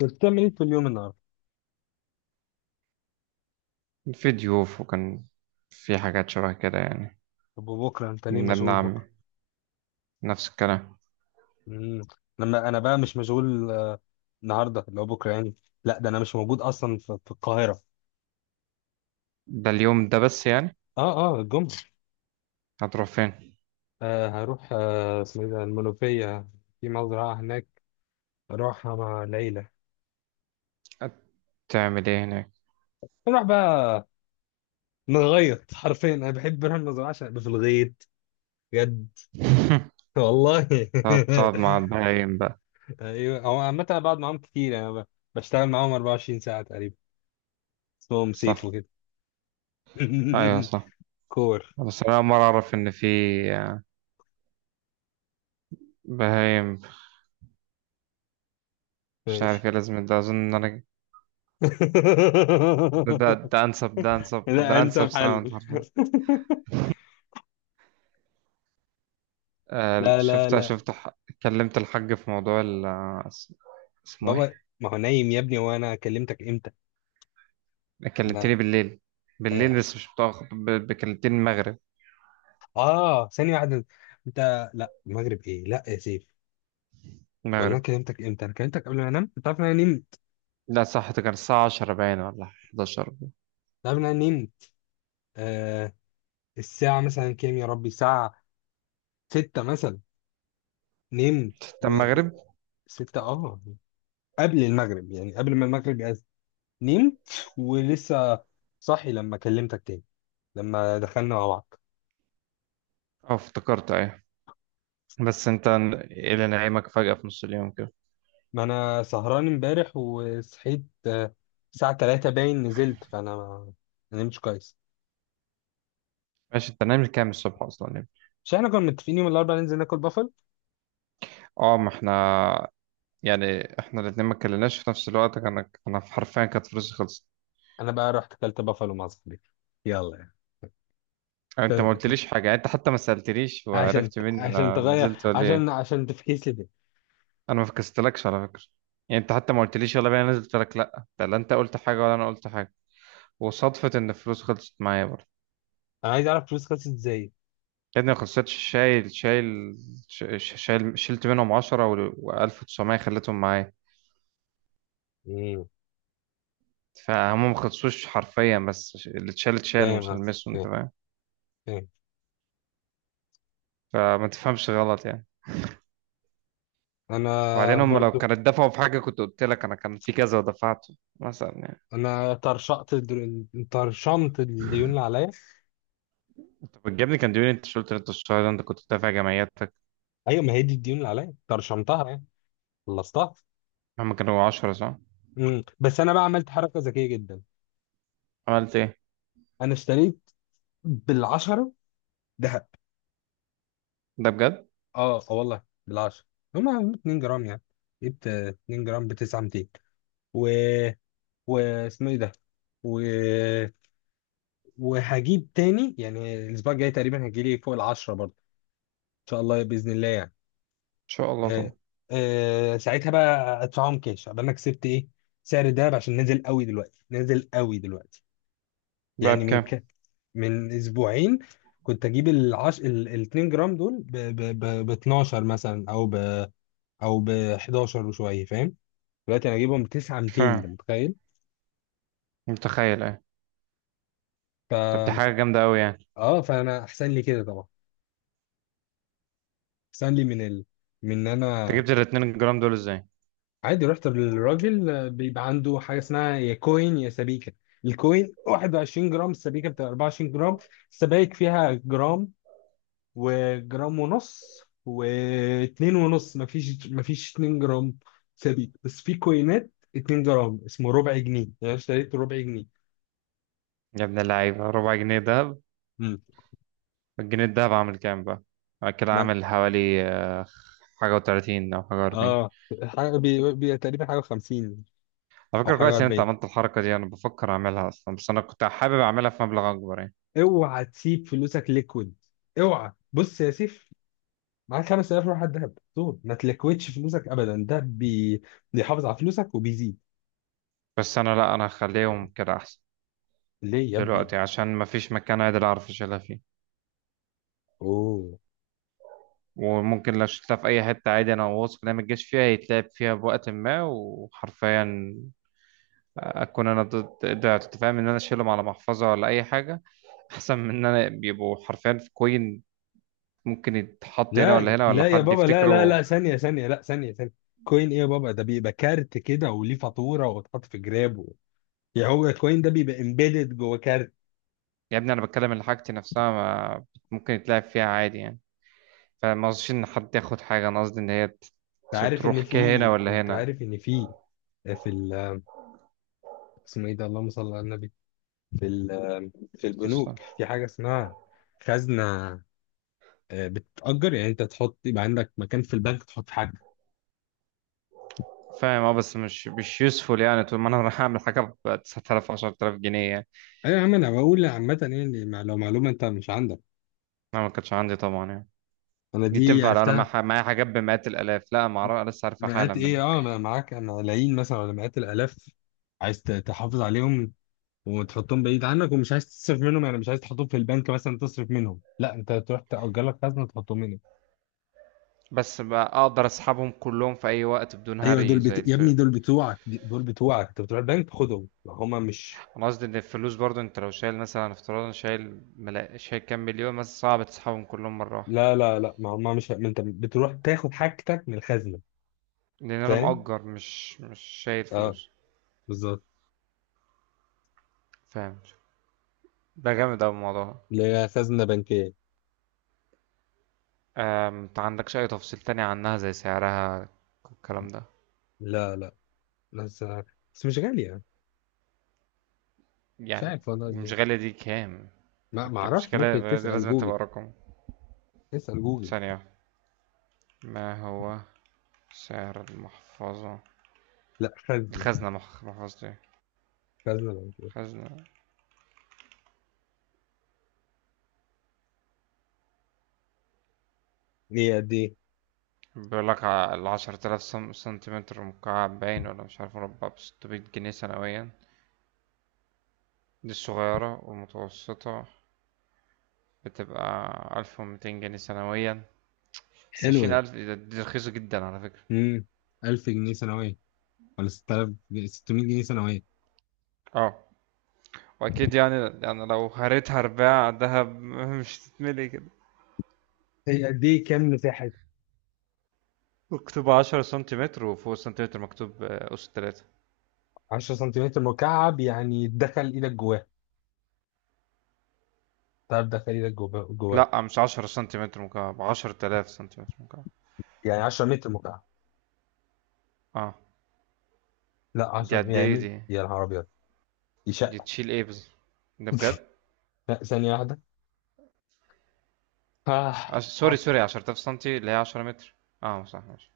كنت بتعمل ايه في اليوم النهارده؟ في ضيوف، وكان في حاجات شبه كده يعني. طب وبكره انت ليه من ابن مشغول عمي، بكره؟ نفس الكلام. امم لما انا بقى مش مشغول النهارده اللي هو بكره يعني. لا ده انا مش موجود اصلا في القاهره. ده اليوم ده بس يعني. اه اه الجمعه. هتروح فين؟ هروح اسمه ايه ده، المنوفيه. في مزرعه هناك، اروحها مع العيله. هتعمل ايه هناك؟ نروح بقى نغيط حرفيا انا بحب اروح المزرعه عشان ابقى في الغيط. بجد. والله هتقعد مع البهايم بقى؟ ايوه، هو عامه أنا بقعد معاهم كتير يعني بشتغل معاهم 24 ساعه تقريبا. اسمهم سيف صح. وكده. ايوه صح. كور. بس انا اول مره اعرف ان في بهايم. مش عارف ماشي. ايه لازم، ده اظن ان انا ده انسب ده انسب ده لا، انسب انسب ساوند حل. حرفيا. آه، لا لا لا. كلمت الحاج في موضوع ال اسمه بابا ايه. ما هو نايم يا ابني، وانا كلمتك امتى؟ ما. كلمتني بالليل. بالليل ايوه. بس مش متأخر، كلمتني المغرب. اه ثانية واحدة. انت لا المغرب ايه، لا يا سيف. ولا انا المغرب، كلمتك امتى؟ انا كلمتك قبل ما انام، انت عارف ان انا نمت. لا صح، ده كان الساعة 10 باين ولا 11 ده. انت عارف ان انا نمت. آه. الساعة مثلا كام يا ربي؟ الساعة ستة مثلا. نمت. و... و... المغرب. ستة اه. قبل المغرب، يعني قبل ما المغرب يأذن. نمت، ولسه صاحي لما كلمتك تاني، لما دخلنا مع بعض. اه، افتكرت ايه؟ بس انت، ايه اللي نعيمك فجأة في نص اليوم كده؟ ما انا سهران امبارح، وصحيت الساعة 3 باين، نزلت، فانا ما، ما نمتش كويس. ماشي، انت نايم كام الصبح اصلا يعني؟ مش احنا كنا متفقين يوم الاربعاء ننزل ناكل بافل؟ اه ما احنا، يعني احنا الاتنين ما اتكلمناش في نفس الوقت، كان انا حرفيا كانت فلوسي خلصت. انا بقى رحت اكلت بافل مع صاحبي. يلا يعني. يعني انت ما ف- قلتليش حاجة، يعني انت حتى ما سألتليش عشان وعرفت مني عشان انا تغير، نزلت ولا ايه. عشان تفكيس لي ده. انا ما فكستلكش على فكرة. يعني انت حتى ما قلتليش يلا بينا نزلت لك. لا ده، لا انت قلت حاجة ولا انا قلت حاجة. وصدفة إن الفلوس خلصت معايا برضه. انا عايز اعرف فلوس خلصت ازاي. يا ابني ما خلصتش، شايل شلت منهم عشرة وألف وتسعمية خليتهم معايا. مم، فهم ما خلصوش حرفيا، بس اللي اتشال اتشال فاهم مش قصدي، هلمسه، أنت فاهم. فاهم. فاهم. فما تفهمش غلط يعني. انا. وبعدين هم لو برضو، كانت دفعوا في حاجة كنت قلت لك أنا كان في كذا ودفعته مثلا يعني. انا طرشمت الديون اللي عليا. أنت بتجيبني كان ديوني أنت شلت، أنت الشهر ده أنت كنت دافع جمعياتك. ايوه، ما هي دي الديون اللي عليا، طرشمتها يعني، خلصتها. هم كانوا 10 صح؟ مم. بس انا بقى عملت حركه ذكيه جدا. عملت إيه؟ انا اشتريت بالعشره دهب. ده بجد؟ إن اه اه والله، بالعشره. هما 2 جرام يعني. جبت 2 جرام ب 900، و، واسمه ايه ده، و... وهجيب تاني يعني الاسبوع الجاي، تقريبا هيجي لي فوق العشره برضه. ان شاء الله، باذن الله يعني. شاء الله طبعا. آه. آه. ساعتها بقى ادفعهم كاش، قبل انا كسبت ايه، سعر الدهب، عشان نازل قوي دلوقتي، نازل قوي دلوقتي. بقى يعني بكام؟ من اسبوعين كنت اجيب ال 2 جرام دول ب 12 مثلا، او ب 11 وشويه، فاهم؟ دلوقتي انا اجيبهم ب 9 مش 200، انت فاهم. متخيل؟ متخيل إيه؟ ف طب دي حاجة جامدة أوي يعني. اه، فانا احسن لي كده طبعا، احسن لي من ان انت انا. جبت ال 2 جرام دول ازاي؟ عادي، رحت للراجل بيبقى عنده حاجه اسمها يا كوين يا سبيكه. الكوين 21 جرام، السبيكه بتبقى 24 جرام. السبايك فيها جرام، وجرام ونص، واتنين ونص، مفيش اتنين جرام ثابت، بس في كوينات اتنين جرام، اسمه ربع جنيه، يعني أنا اشتريت ربع جنيه. يا ابن اللعيبة، ربع جنيه دهب؟ امم الجنيه الدهب عامل كام بقى؟ بعد كده ما عامل حوالي حاجة و30 أو حاجة و40. اه، حاجة تقريبا حاجة وخمسين، على أو فكرة حاجة كويس إن أنت وأربعين. عملت الحركة دي. أنا بفكر أعملها أصلا، بس أنا كنت حابب أعملها في مبلغ أكبر يعني. اوعى تسيب فلوسك ليكويد. اوعى، بص يا سيف، معاك 5000 روح على الدهب. طول ما تلكوتش فلوسك ابدا، ده بيحافظ على فلوسك وبيزيد. بس أنا لأ، أنا هخليهم كده أحسن ليه يا ابني؟ دلوقتي عشان مفيش مكان عادل أعرف أشيلها فيه. اوه. وممكن لو شلتها في أي حتة عادي، أنا واثق إنها متجاش فيها يتلعب فيها بوقت ما، وحرفيا اكون انا ضد ده. فاهم ان انا اشيلهم على محفظه ولا اي حاجه احسن من ان انا بيبقوا حرفيا في كوين ممكن يتحط هنا ولا لا هنا ولا لا يا حد بابا، لا لا يفتكره. لا، ثانية ثانية، لا ثانية ثانية. كوين ايه يا بابا؟ ده بيبقى كارت كده، وليه فاتورة، وتحط في جراب و... يعني هو الكوين ده بيبقى امبيدد جوه كارت. يا ابني انا بتكلم اللي حاجتي نفسها، ما ممكن يتلعب فيها عادي يعني. فما اظنش ان حد ياخد حاجه، انا قصدي ان هي انت عارف ان تروح كهنا في ولا انت هنا. عارف ان في في اسمه ايه ده، اللهم صل على النبي، في ال... في البنوك، في حاجة اسمها خزنة، بتتأجر. يعني انت تحط، يبقى عندك مكان في البنك تحط حاجة. فاهم اه، بس مش يوسفول يعني، طول ما انا رايح اعمل حاجه ب 9000 10000 جنيه يعني. ايوه يا عم، انا بقول عامة يعني لو معلومة انت مش عندك. ما كانش عندي طبعا يعني. انا دي دي تنفع لو انا عرفتها. معايا حاجات بمئات الالاف. لا ما اعرف، لسه عارفها مئات حالا. ايه؟ اه انا معاك، انا العين مثلا ولا مئات الالاف، عايز تحافظ عليهم، وتحطهم بعيد عنك، ومش عايز تصرف منهم، يعني مش عايز تحطهم في البنك مثلا تصرف منهم، لا، انت تروح تأجر لك خزنه تحطهم هنا. بس بقى اقدر اسحبهم كلهم في اي وقت بدون ايوه، هري زي يا الف. ابني دول بتوعك، دول بتوعك، انت بتروح البنك خدهم، ما هما مش. انا قصدي ان الفلوس برضو، انت لو شايل مثلا افتراضا شايل شايل كام مليون مثلا صعب تسحبهم كلهم مرة واحدة. لا لا لا، ما هما مش، ما انت بتروح تاخد حاجتك من الخزنه. لان انا فاهم. مأجر، مش شايل اه. فلوس. بالظبط. فاهم. ده جامد اوي الموضوع ده. اللي هي خزنه بنكيه. انت عندكش اي تفصيل تاني عنها زي سعرها الكلام ده؟ لا لا. بس، بس مش غاليه. مش يعني عارف والله مش ليه. غالية دي كام؟ ما مش اعرفش، ممكن غالية دي تسأل لازم جوجل. تبقى رقم. اسأل جوجل. ثانية. ما هو سعر المحفظة لا، خزنة. الخزنة محفظتي خزنة بنكية. خزنة. ليه قد ايه؟ بيقول لك العشرة آلاف سنتيمتر مكعب باين، ولا مش عارف مربع، بستمية جنيه سنويا. دي الصغيرة. والمتوسطة بتبقى 1200 جنيه سنويا. بس حلو عشرين ده. ألف دي رخيصة جدا على فكرة. امم 1000 جنيه سنوية، ولا 6000 جنيه- 600 جنيه سنوية. اه وأكيد يعني. يعني لو هريتها أرباع دهب مش تتملي كده. هي قد ايه؟ كام مساحة؟ مكتوب عشرة سنتيمتر وفوق السنتيمتر مكتوب أس تلاتة. 10 سنتيمتر مكعب يعني دخل ايدك جواه، تعرف دخل ايدك جواه جواه؟ لأ مش عشرة سنتيمتر مكعب، 10000 سنتيمتر مكعب. يعني 10 متر مكعب؟ اه. لا دي 10، قد يعني ايه 100، دي؟ يا نهار ابيض. دي دي شقة. تشيل ايه ده بجد؟ لا ثانية واحدة. آه. سوري عارف. سوري، 10000 سنتي اللي هي 10 متر. اه صح ماشي.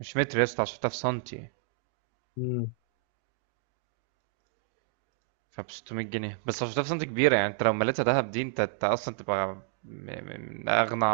مش متر يا اسطى، 10000 سنتي. مم. فب 600 جنيه بس، 10000 سنتي كبيره يعني. انت لو مليتها دهب دي، انت اصلا تبقى من اغنى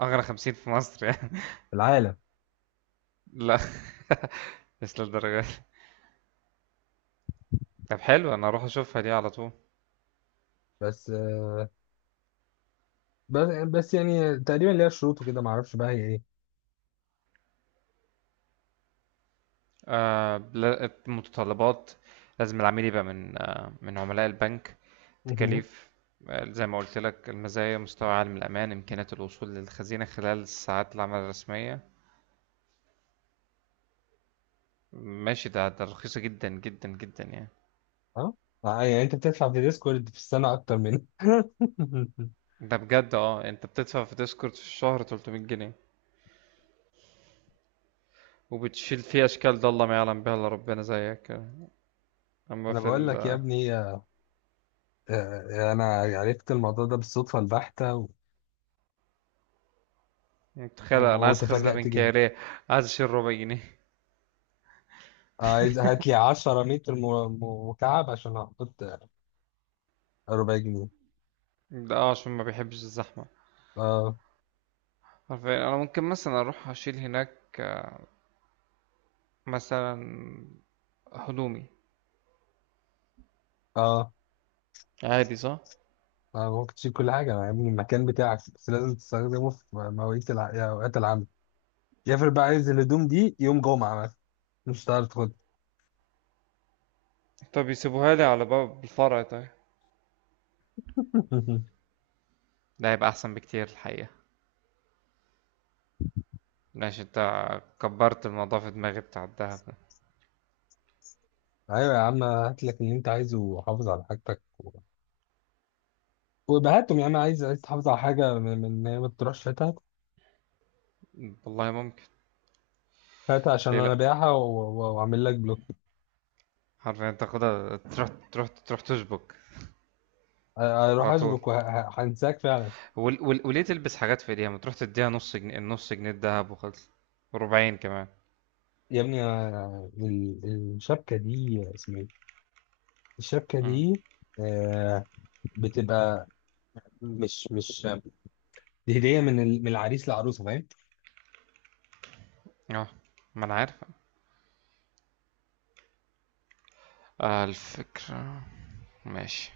اغنى 50 في مصر يعني. العالم. لا. مش للدرجه دي. طب حلو، انا اروح اشوفها دي على طول. بس بس بس يعني تقريبا ليها شروط وكده، ما اعرفش بقى هي ايه. آه، متطلبات. لازم العميل يبقى من عملاء البنك. مهم. تكاليف. زي ما قلت لك المزايا: مستوى عالي من الأمان، إمكانية الوصول للخزينة خلال ساعات العمل الرسمية. ماشي، ده رخيصة جدا جدا جدا يعني. اه. يعني انت بتدفع في ديسكورد في السنة اكتر مني. ده بجد؟ اه انت بتدفع في ديسكورد في الشهر 300 جنيه وبتشيل فيه اشكال ده الله ما يعلم بها الا ربنا زيك. اما انا في بقول ال. لك يا ابني، انا عرفت الموضوع ده بالصدفه البحته، متخيل انا عايز خزنة وتفاجأت جدا. بنكارية، عايز اشيل ربع جنيه. عايز هات لي 10 متر مكعب عشان احط ربع جنيه. ده عشان ما بيحبش الزحمة. اه. عارفين، انا ممكن مثلا اروح اشيل هناك مثلا هدومي، اه. عادي صح؟ ممكن تشيل كل حاجه يا ابني، المكان بتاعك، بس لازم تستخدمه في مواعيد يا اوقات العمل. يفرق بقى، عايز الهدوم دي يوم جمعه مثلا، مش هتعرف تاخدها. طب يسيبوها لي على باب الفرع طيب. ده هيبقى احسن بكتير الحقيقة. ماشي انت. كبرت الموضوع في دماغي بتاع الدهب ده. ايوه يا عم، هات لك اللي انت عايزه، وحافظ على حاجتك، وبهاتهم. يا عم، عايز، عايز تحافظ على حاجه ان هي ما تروحش فاتها. والله ممكن. هات عشان ليه انا لا؟ بايعها، واعمل لك بلوك. حرفيا تاخدها تروح تروح تروح تشبك اروح على طول. اشبك وهنساك فعلا. وليه تلبس حاجات في ايديها ما تروح تديها نص جنيه، النص جنيه الدهب وخلص. ربعين كمان. يا ابني الشبكه دي اسمها ايه؟ الشبكه امم. دي آه، بتبقى، مش دي هديه من من العريس للعروسه، فاهم؟ اه ما انا عارف. آه الفكرة. ماشي.